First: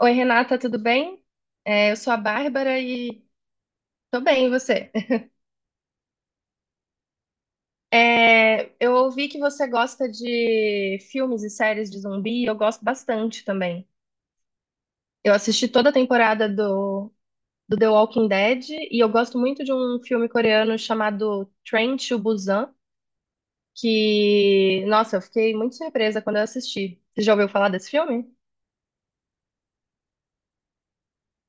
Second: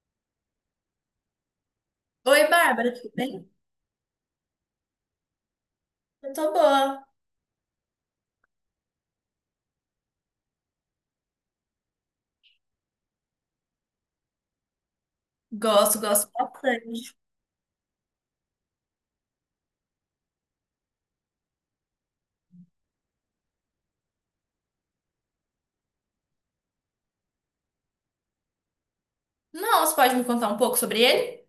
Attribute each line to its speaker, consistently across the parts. Speaker 1: Oi, Renata, tudo bem? Eu sou a
Speaker 2: Oi,
Speaker 1: Bárbara
Speaker 2: Bárbara, tudo
Speaker 1: e
Speaker 2: bem?
Speaker 1: tô bem, e você?
Speaker 2: Eu tô boa.
Speaker 1: Eu ouvi que você gosta de filmes e séries de zumbi, e eu gosto bastante também. Eu assisti toda a
Speaker 2: Gosto, gosto
Speaker 1: temporada
Speaker 2: bastante.
Speaker 1: do The Walking Dead, e eu gosto muito de um filme coreano chamado Train to Busan, que, nossa, eu fiquei muito surpresa quando eu assisti. Você já ouviu falar desse filme?
Speaker 2: Não, você pode me contar um pouco sobre ele?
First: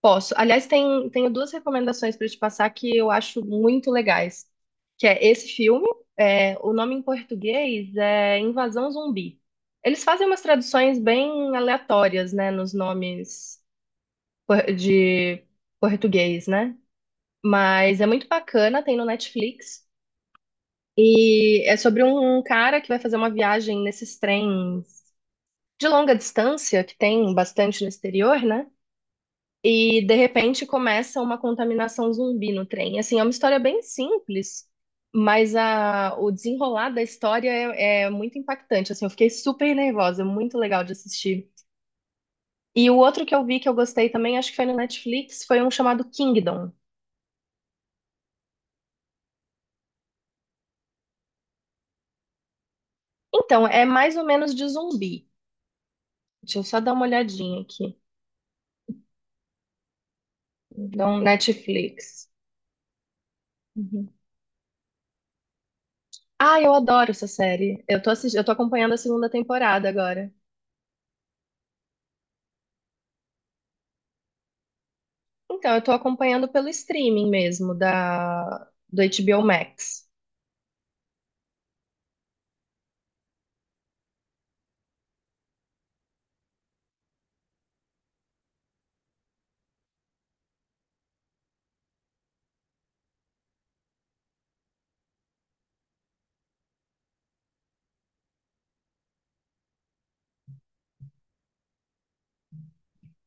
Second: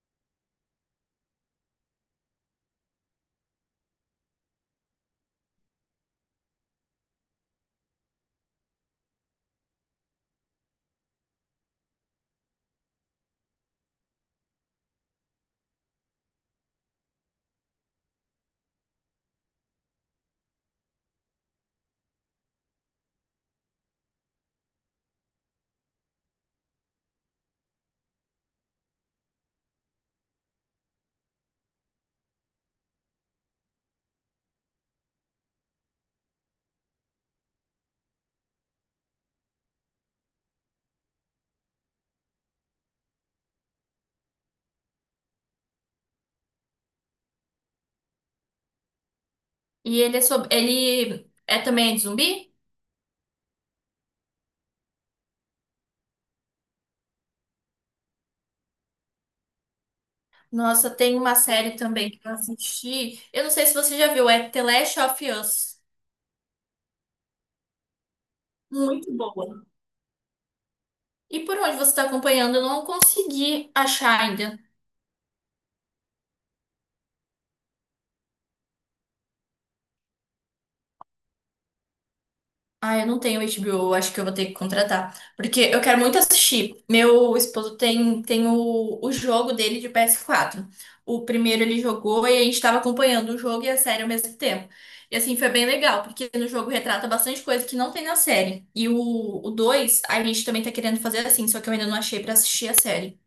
Speaker 1: Posso. Aliás, tenho duas recomendações para te passar que eu acho muito legais, que é esse filme, é, o nome em português é Invasão Zumbi. Eles fazem umas traduções bem aleatórias, né, nos nomes de português, né? Mas é muito bacana, tem no Netflix. E é sobre um cara que vai fazer uma viagem nesses trens de longa distância, que tem bastante no exterior, né? E de repente começa uma contaminação zumbi no trem. Assim, é uma história bem simples, mas o desenrolar da história é muito impactante. Assim, eu fiquei super nervosa, muito legal de assistir. E o outro que eu vi que eu gostei também, acho que foi no Netflix, foi um chamado Kingdom.
Speaker 2: E ele é sobre... ele é também de zumbi?
Speaker 1: Então, é mais ou menos de zumbi. Deixa eu só dar uma olhadinha aqui.
Speaker 2: Nossa, tem
Speaker 1: Então,
Speaker 2: uma série também que
Speaker 1: Netflix.
Speaker 2: eu assisti. Eu não sei se você
Speaker 1: Uhum.
Speaker 2: já viu, é The Last of Us.
Speaker 1: Ah, eu adoro essa série. Eu tô assistindo, eu tô acompanhando a
Speaker 2: Muito
Speaker 1: segunda
Speaker 2: boa.
Speaker 1: temporada agora.
Speaker 2: E por onde você tá acompanhando? Eu não consegui achar ainda.
Speaker 1: Então, eu tô acompanhando pelo streaming mesmo da do HBO Max.
Speaker 2: Ah, eu não tenho HBO, acho que eu vou ter que contratar, porque eu quero muito assistir. Meu esposo tem, tem o jogo dele de ps quatro. O primeiro ele jogou e a gente estava acompanhando o jogo e a série ao mesmo tempo. E assim, foi bem legal, porque no jogo retrata bastante coisa que não tem na série. E o 2 a gente também tá querendo fazer assim, só que eu ainda não achei pra assistir a série.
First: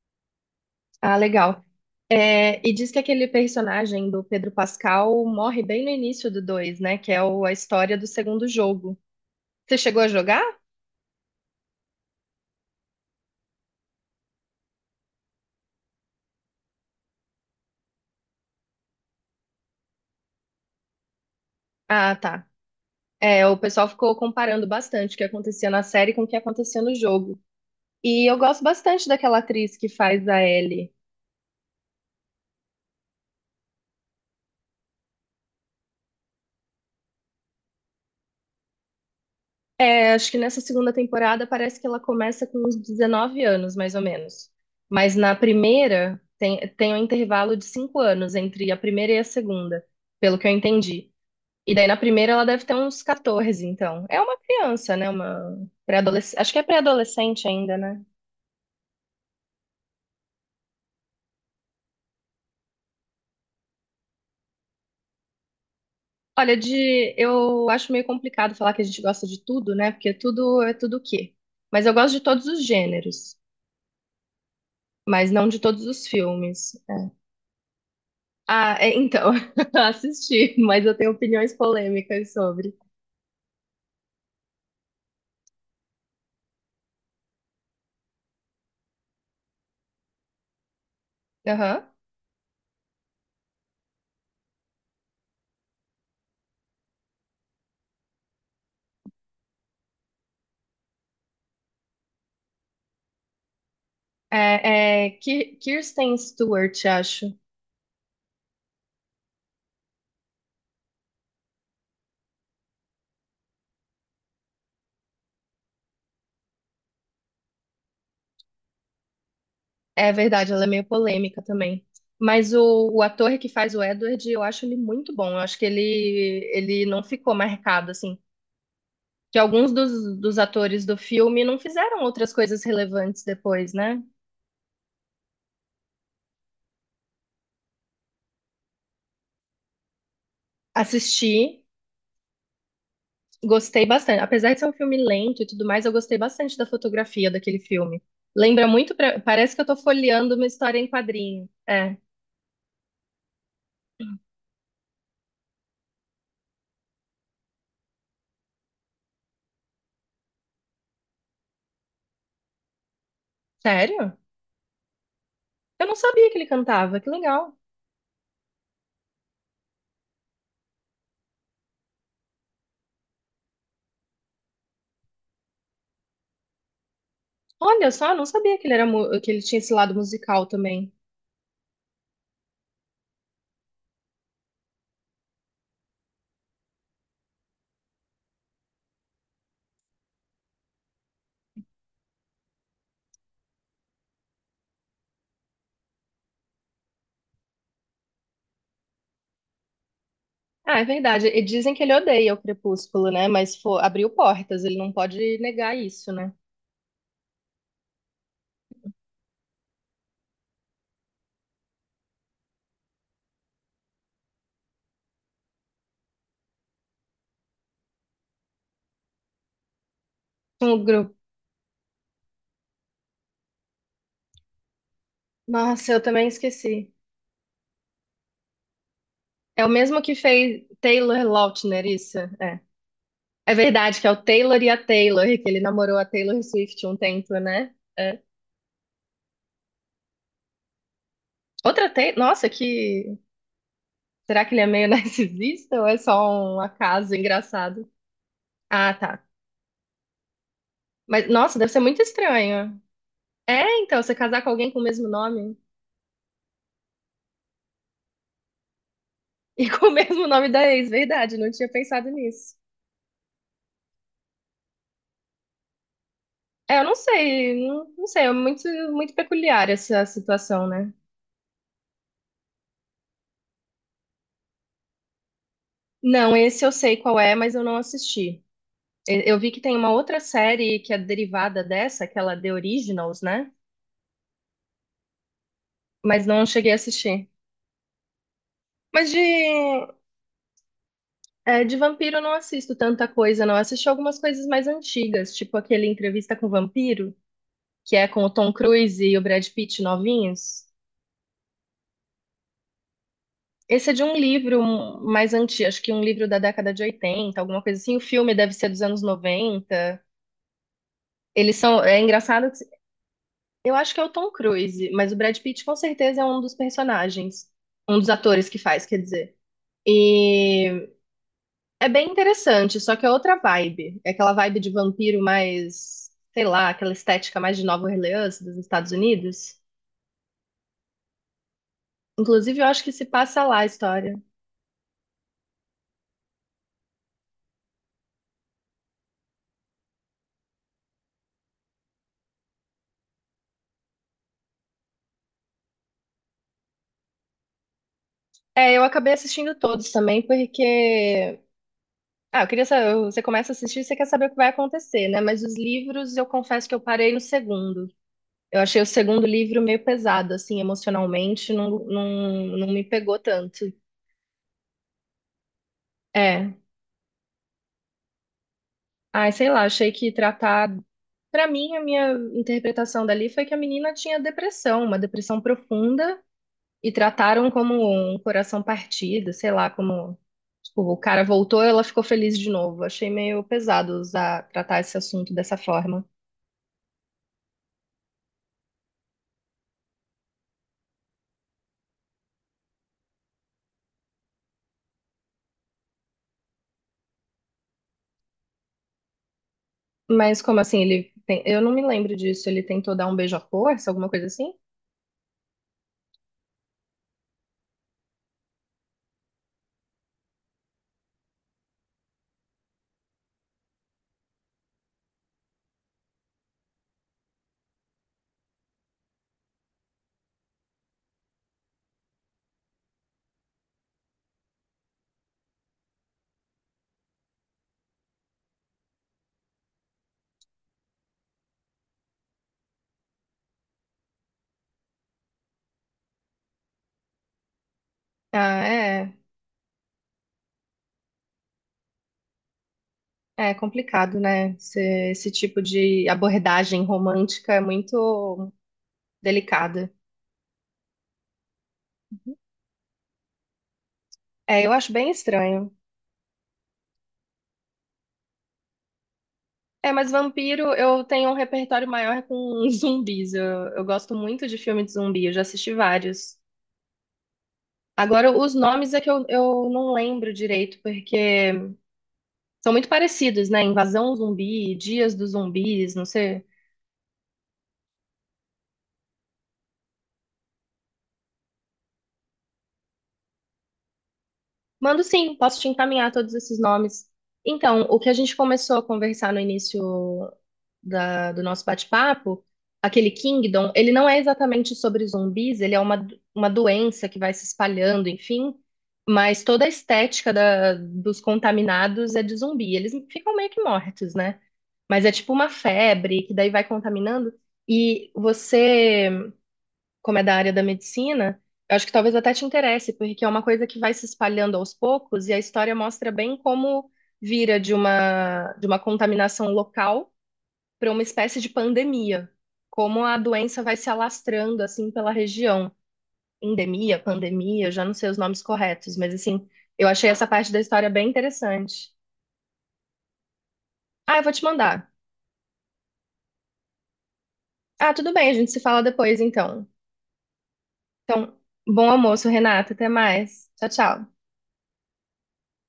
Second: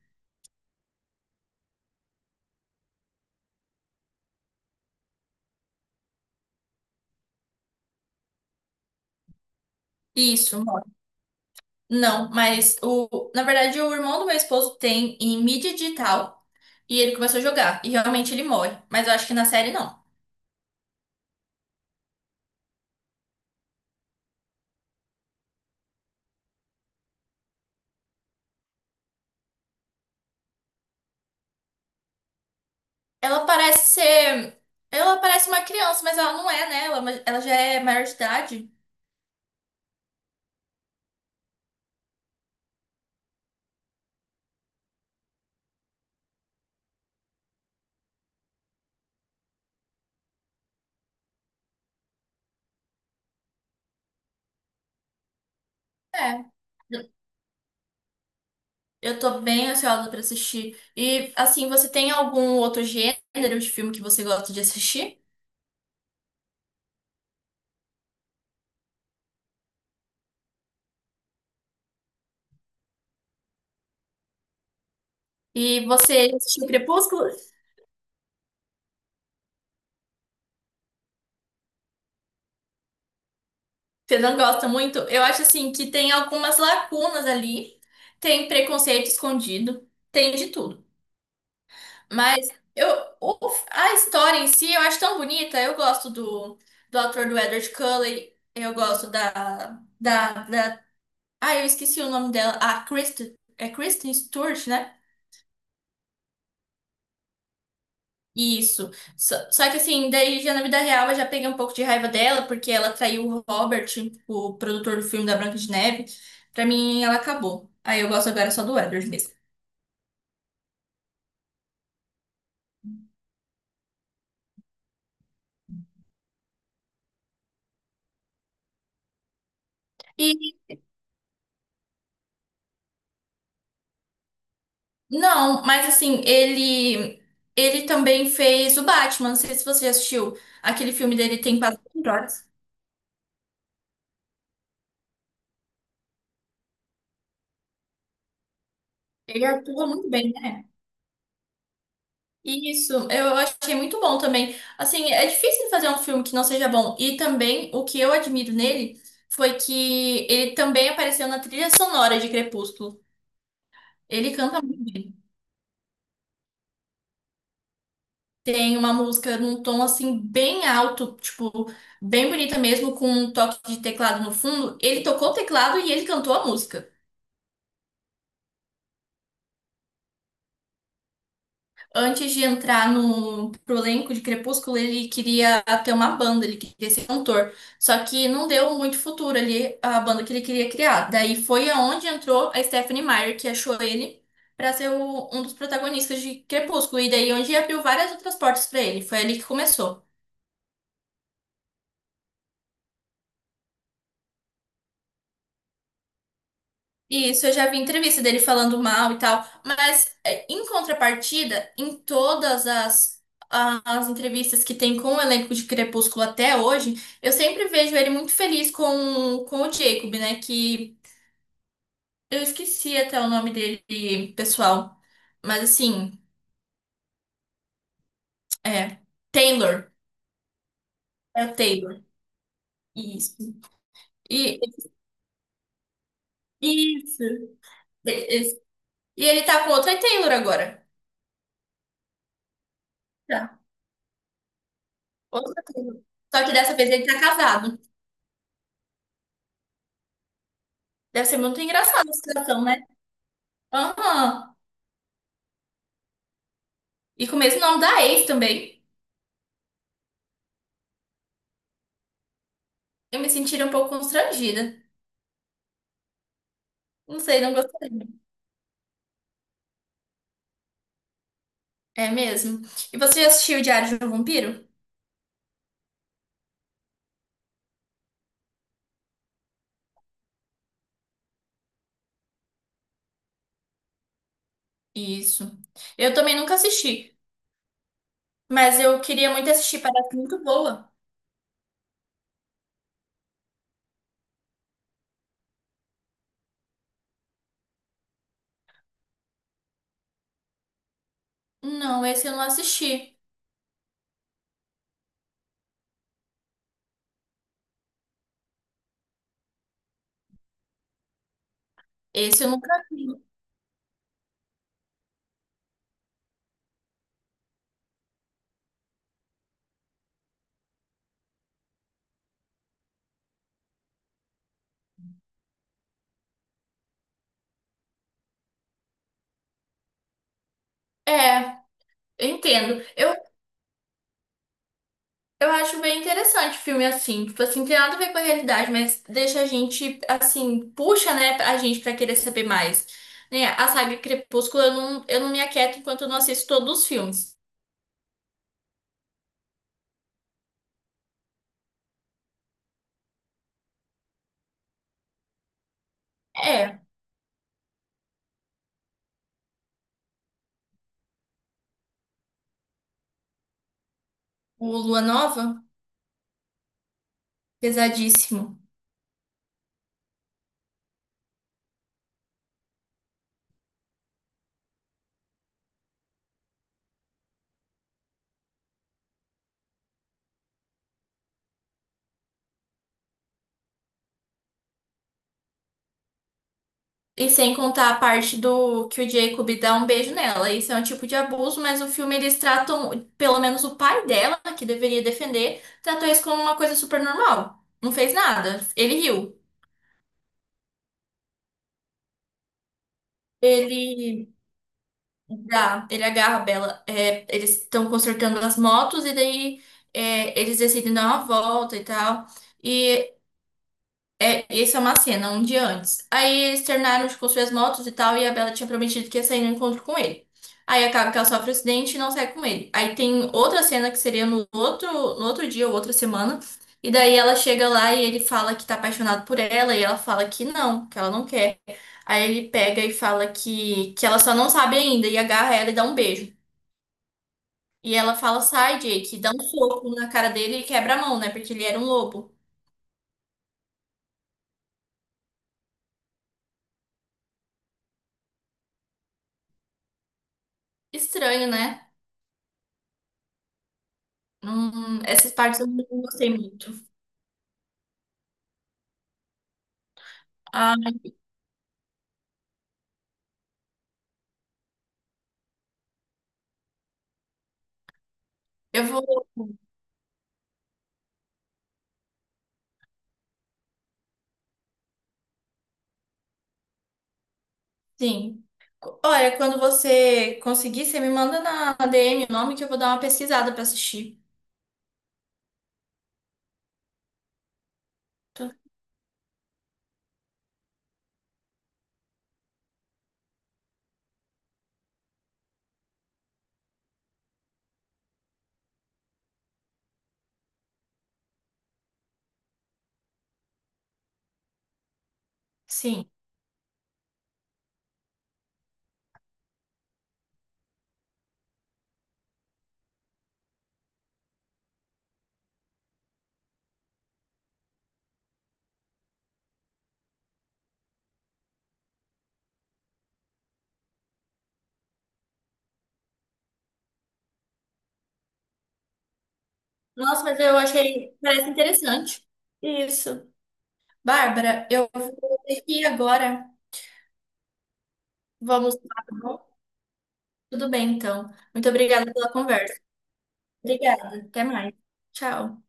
Speaker 1: Ah, legal. É, e diz que aquele personagem do Pedro Pascal morre bem no início do 2, né? Que é a história do segundo jogo. Você chegou a jogar?
Speaker 2: Isso, mano. Não, mas o, na verdade o irmão do meu esposo tem em mídia digital e ele começou a jogar. E realmente ele morre, mas eu acho que na série não.
Speaker 1: Ah, tá. É, o pessoal ficou comparando bastante o que acontecia na série com o que acontecia no jogo. E eu gosto bastante daquela atriz que faz a Ellie.
Speaker 2: Ela parece ser. Ela parece uma criança, mas ela não é, né? Ela já é maior de idade.
Speaker 1: É, acho que nessa segunda temporada parece que ela começa com uns 19 anos, mais ou menos. Mas na primeira tem um intervalo de 5 anos entre a primeira e a segunda, pelo que eu entendi. E daí na primeira ela deve ter uns 14, então. É uma criança, né? Uma pré-adolescente.
Speaker 2: É.
Speaker 1: Acho que é pré-adolescente ainda, né?
Speaker 2: Eu tô bem ansiosa pra assistir. E, assim, você tem algum outro gênero de filme que você gosta de assistir?
Speaker 1: Olha, de eu acho meio complicado falar que a gente gosta de tudo, né? Porque tudo é tudo o quê? Mas eu gosto de todos os gêneros, mas não de todos
Speaker 2: E
Speaker 1: os
Speaker 2: você assistiu
Speaker 1: filmes.
Speaker 2: Crepúsculo?
Speaker 1: Ah, é, então, assisti, mas eu tenho opiniões polêmicas sobre.
Speaker 2: Você não gosta muito? Eu acho, assim, que tem algumas lacunas ali. Tem preconceito escondido. Tem de tudo.
Speaker 1: Aham.
Speaker 2: Mas eu, o- a história em si eu acho tão bonita. Eu gosto do ator do Edward Cullen. Eu gosto da. Ah, eu esqueci o nome dela. A Kristen, é Kristen Stewart, né?
Speaker 1: Kirsten Stewart, acho.
Speaker 2: Isso. Só que assim, daí já na vida real eu já peguei um pouco de raiva dela, porque ela traiu o Robert, o produtor do filme da Branca de Neve. Pra mim, ela acabou. Aí eu gosto agora só do Edward mesmo.
Speaker 1: É verdade, ela é meio polêmica também. Mas o ator que faz o Edward, eu acho ele muito bom. Eu acho que ele não ficou marcado, assim. Que alguns dos atores do filme não fizeram outras coisas relevantes depois, né?
Speaker 2: Não, mas assim, ele também fez o Batman. Não sei se você já assistiu aquele filme dele, tem
Speaker 1: Assisti.
Speaker 2: quase 24 horas.
Speaker 1: Gostei bastante. Apesar de ser um filme lento e tudo mais, eu gostei bastante da fotografia daquele filme. Lembra muito,
Speaker 2: Ele
Speaker 1: parece que eu tô
Speaker 2: atua muito bem,
Speaker 1: folheando uma
Speaker 2: né?
Speaker 1: história em quadrinho. É,
Speaker 2: Isso, eu achei muito bom também. Assim, é difícil fazer um filme que não seja bom. E também o que eu admiro nele foi que ele também apareceu na trilha sonora de Crepúsculo.
Speaker 1: sério?
Speaker 2: Ele canta muito bem.
Speaker 1: Eu não sabia que ele cantava, que legal.
Speaker 2: Tem uma música num tom assim bem alto, tipo, bem bonita mesmo, com um toque de teclado no fundo. Ele tocou o teclado e ele cantou a música.
Speaker 1: Olha só, eu não sabia que ele era que ele tinha esse lado musical também.
Speaker 2: Antes de entrar no pro elenco de Crepúsculo, ele queria ter uma banda, ele queria ser cantor. Só que não deu muito futuro ali a banda que ele queria criar. Daí foi aonde entrou a Stephanie Meyer, que achou ele para ser um dos protagonistas de Crepúsculo. E daí onde abriu várias outras portas para ele. Foi ali que começou.
Speaker 1: Ah, é verdade. E dizem que ele odeia o Crepúsculo, né? Mas abriu portas, ele não pode negar isso, né?
Speaker 2: Isso, eu já vi entrevista dele falando mal e tal, mas é, em contrapartida, em todas as, as entrevistas que tem com o elenco de Crepúsculo até hoje, eu sempre vejo ele muito feliz com o Jacob, né?
Speaker 1: Um
Speaker 2: Que
Speaker 1: grupo.
Speaker 2: eu esqueci até o nome dele pessoal, mas
Speaker 1: Nossa, eu
Speaker 2: assim,
Speaker 1: também esqueci.
Speaker 2: é
Speaker 1: É o
Speaker 2: Taylor,
Speaker 1: mesmo que fez Taylor
Speaker 2: é o
Speaker 1: Lautner,
Speaker 2: Taylor,
Speaker 1: isso? É.
Speaker 2: isso.
Speaker 1: É verdade que é o
Speaker 2: E,
Speaker 1: Taylor e a Taylor, que ele namorou a Taylor Swift um
Speaker 2: isso.
Speaker 1: tempo, né? É.
Speaker 2: E, e ele tá com outra Taylor agora.
Speaker 1: Outra Taylor. Nossa, que.
Speaker 2: Tá,
Speaker 1: Será que ele é meio
Speaker 2: outra
Speaker 1: narcisista ou é
Speaker 2: Taylor.
Speaker 1: só
Speaker 2: Só que
Speaker 1: um
Speaker 2: dessa vez ele
Speaker 1: acaso
Speaker 2: tá casado.
Speaker 1: engraçado? Ah, tá.
Speaker 2: Deve
Speaker 1: Mas,
Speaker 2: ser
Speaker 1: nossa,
Speaker 2: muito
Speaker 1: deve ser muito
Speaker 2: engraçado a situação,
Speaker 1: estranho.
Speaker 2: né?
Speaker 1: É, então, você casar com
Speaker 2: Aham.
Speaker 1: alguém com o mesmo nome
Speaker 2: E com o mesmo nome da ex também.
Speaker 1: e com o mesmo nome da ex, verdade, não tinha pensado nisso.
Speaker 2: Eu me sentiria um pouco constrangida.
Speaker 1: É, eu não
Speaker 2: Não sei, não
Speaker 1: sei, não
Speaker 2: gostaria.
Speaker 1: sei, é muito peculiar essa situação, né?
Speaker 2: É mesmo. E você já assistiu o Diário de um Vampiro?
Speaker 1: Não, esse eu sei qual é, mas eu não assisti. Eu vi que tem uma outra série que é derivada dessa, aquela The Originals, né?
Speaker 2: Isso. Eu
Speaker 1: Mas
Speaker 2: também
Speaker 1: não
Speaker 2: nunca
Speaker 1: cheguei a
Speaker 2: assisti,
Speaker 1: assistir.
Speaker 2: mas eu
Speaker 1: Mas de,
Speaker 2: queria muito assistir, parece muito boa.
Speaker 1: de vampiro eu não assisto tanta coisa, não. Eu assisti algumas coisas mais antigas, tipo aquele Entrevista com o Vampiro, que é com o Tom Cruise e o Brad Pitt novinhos.
Speaker 2: Não, esse eu não assisti.
Speaker 1: Esse é de um livro mais antigo, acho que um livro da década de 80, alguma coisa assim. O filme deve ser dos anos 90. Eles são. É
Speaker 2: Esse eu
Speaker 1: engraçado.
Speaker 2: nunca vi.
Speaker 1: Eu acho que é o Tom Cruise, mas o Brad Pitt com certeza é um dos personagens, um dos atores que faz, quer dizer. E é bem interessante, só que é outra vibe. É aquela vibe de vampiro mais, sei lá, aquela estética mais de Nova Orleans dos Estados Unidos.
Speaker 2: É, eu
Speaker 1: Inclusive, eu
Speaker 2: entendo.
Speaker 1: acho que se passa lá a história.
Speaker 2: Eu acho bem interessante filme assim. Tipo assim, tem nada a ver com a realidade, mas deixa a gente, assim, puxa, né, a gente pra querer saber mais. Né? A saga Crepúsculo, eu não me aquieto enquanto eu não assisto todos os filmes.
Speaker 1: É, eu acabei assistindo todos também, porque. Ah, eu queria saber. Você começa a assistir, você quer saber o que vai acontecer, né? Mas os livros, eu confesso que
Speaker 2: É,
Speaker 1: eu parei no segundo. Eu achei o segundo livro meio pesado, assim, emocionalmente, não me pegou tanto.
Speaker 2: o Lua Nova,
Speaker 1: É.
Speaker 2: pesadíssimo.
Speaker 1: Ai, sei lá, achei que tratar. Pra mim, a minha interpretação dali foi que a menina tinha depressão, uma depressão profunda, e trataram como um coração partido, sei lá, como. Tipo, o cara voltou, ela ficou feliz de novo. Achei meio pesado usar, tratar esse assunto dessa forma.
Speaker 2: E sem contar a parte do que o Jacob dá um beijo nela. Isso é um tipo de abuso, mas o filme eles tratam, pelo menos o pai dela, que deveria defender, tratou isso como uma coisa super normal. Não fez nada. Ele riu.
Speaker 1: Mas como assim, ele tem... Eu não me lembro disso. Ele tentou dar um beijo à força, alguma coisa
Speaker 2: Ele.
Speaker 1: assim?
Speaker 2: Já, ele agarra a Bela. É, eles estão consertando as motos e daí é, eles decidem dar uma volta e tal. E é, isso é uma cena, um dia antes. Aí eles terminaram de construir as motos e tal, e a Bella tinha prometido que ia sair no encontro com ele. Aí acaba que ela sofre um acidente e não sai com ele. Aí tem outra cena que seria no outro, no outro dia ou outra semana. E daí ela chega lá e ele fala que tá apaixonado por ela, e ela fala que não, que ela não quer. Aí ele pega e fala que ela só não sabe ainda, e agarra ela e dá um beijo. E ela fala,
Speaker 1: Ah,
Speaker 2: sai,
Speaker 1: é.
Speaker 2: Jake, e dá um soco na cara dele e quebra a mão, né? Porque ele era um lobo.
Speaker 1: É complicado, né? Esse tipo de abordagem romântica é muito delicada.
Speaker 2: Estranho, né?
Speaker 1: É, eu acho bem
Speaker 2: Essas partes eu
Speaker 1: estranho.
Speaker 2: não gostei muito.
Speaker 1: É, mas vampiro,
Speaker 2: Ah,
Speaker 1: eu tenho um repertório maior com zumbis. Eu gosto muito de filme de zumbi, eu já assisti vários. Agora, os
Speaker 2: eu
Speaker 1: nomes é que
Speaker 2: vou.
Speaker 1: eu não lembro direito, porque são muito parecidos, né? Invasão zumbi, Dias dos Zumbis, não sei.
Speaker 2: Sim. Olha, quando você conseguir, você me manda na DM o nome que eu vou dar uma pesquisada pra assistir.
Speaker 1: Mando sim, posso te encaminhar todos esses nomes. Então, o que a gente
Speaker 2: Tô-
Speaker 1: começou a conversar no início do nosso bate-papo, aquele Kingdom, ele não é exatamente sobre zumbis, ele é uma doença que vai se espalhando, enfim, mas toda a estética dos contaminados é de zumbi. Eles ficam meio que mortos, né? Mas é tipo uma
Speaker 2: Sim.
Speaker 1: febre que daí vai contaminando e você, como é da área da medicina, eu acho que talvez até te interesse, porque é uma coisa que vai se espalhando aos poucos e a história mostra bem como vira de de uma contaminação local para uma espécie de pandemia, como a doença vai se alastrando assim pela região. Endemia, pandemia, eu já não sei os nomes corretos, mas assim, eu achei
Speaker 2: Nossa,
Speaker 1: essa
Speaker 2: mas
Speaker 1: parte
Speaker 2: eu
Speaker 1: da história bem
Speaker 2: achei. Parece
Speaker 1: interessante.
Speaker 2: interessante. Isso.
Speaker 1: Ah, eu vou te
Speaker 2: Bárbara, eu
Speaker 1: mandar.
Speaker 2: vou ter que ir agora.
Speaker 1: Ah, tudo bem, a gente se
Speaker 2: Vamos
Speaker 1: fala
Speaker 2: lá, tá
Speaker 1: depois
Speaker 2: bom?
Speaker 1: então.
Speaker 2: Tudo bem, então.
Speaker 1: Então,
Speaker 2: Muito
Speaker 1: bom
Speaker 2: obrigada
Speaker 1: almoço,
Speaker 2: pela
Speaker 1: Renata,
Speaker 2: conversa.
Speaker 1: até mais. Tchau, tchau.
Speaker 2: Obrigada. Até mais. Tchau.